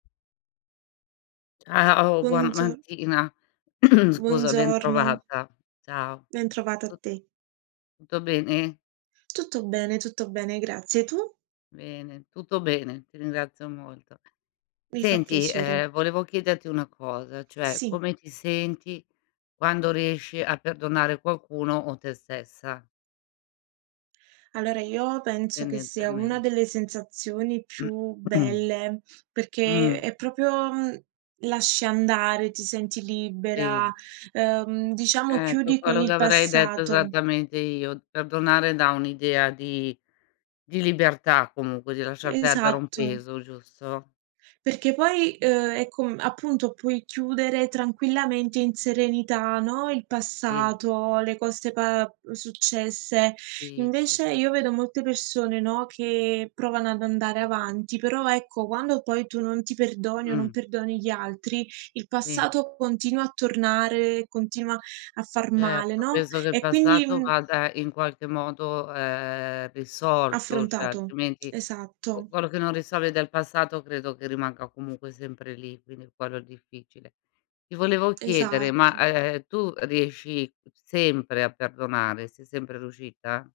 Ciao, buon Buongio mattina. Scusa, Buongiorno. bentrovata. Ciao. Bentrovata a Tu te. tutto bene? Tutto bene, tutto bene, grazie. Tu? Bene, tutto bene, ti ringrazio molto. Mi fa Senti, piacere. ehm volevo chiederti una cosa, cioè Sì. come ti senti quando riesci a perdonare qualcuno o te stessa? Allora io penso che sia una Tendenzialme delle sensazioni più belle, perché Mh. è proprio mhmm, lasci andare, ti senti libera, Sì. uhm, diciamo Eh, qu chiudi con quello che il avrei detto passato. esattamente io. Perdonare dà un'idea di di libertà comunque, di lasciar perdere un Esatto. peso, giusto? Perché poi, uhm, è com appunto puoi chiudere tranquillamente in serenità, no, il Sì. passato, le cose pa uhm, successe. Sì, sì, Invece s io vedo molte persone, no, che provano ad andare avanti, però ecco quando poi tu non ti perdoni o non Mh. perdoni gli altri, il Sì. passato continua a tornare, continua a far male, Certo, no, peso del e quindi, passato mhmm vada in qualche modo, ehm, risolto, cioè Affrontato. altrimenti qu Esatto. quello che non risolvi del passato, credo che rimanga comunque sempre lì, quindi quello è il difficile. Ti volevo chiedere, ma, Esatto. ehm, tu riesci sempre a perdonare? Sei sempre riuscita?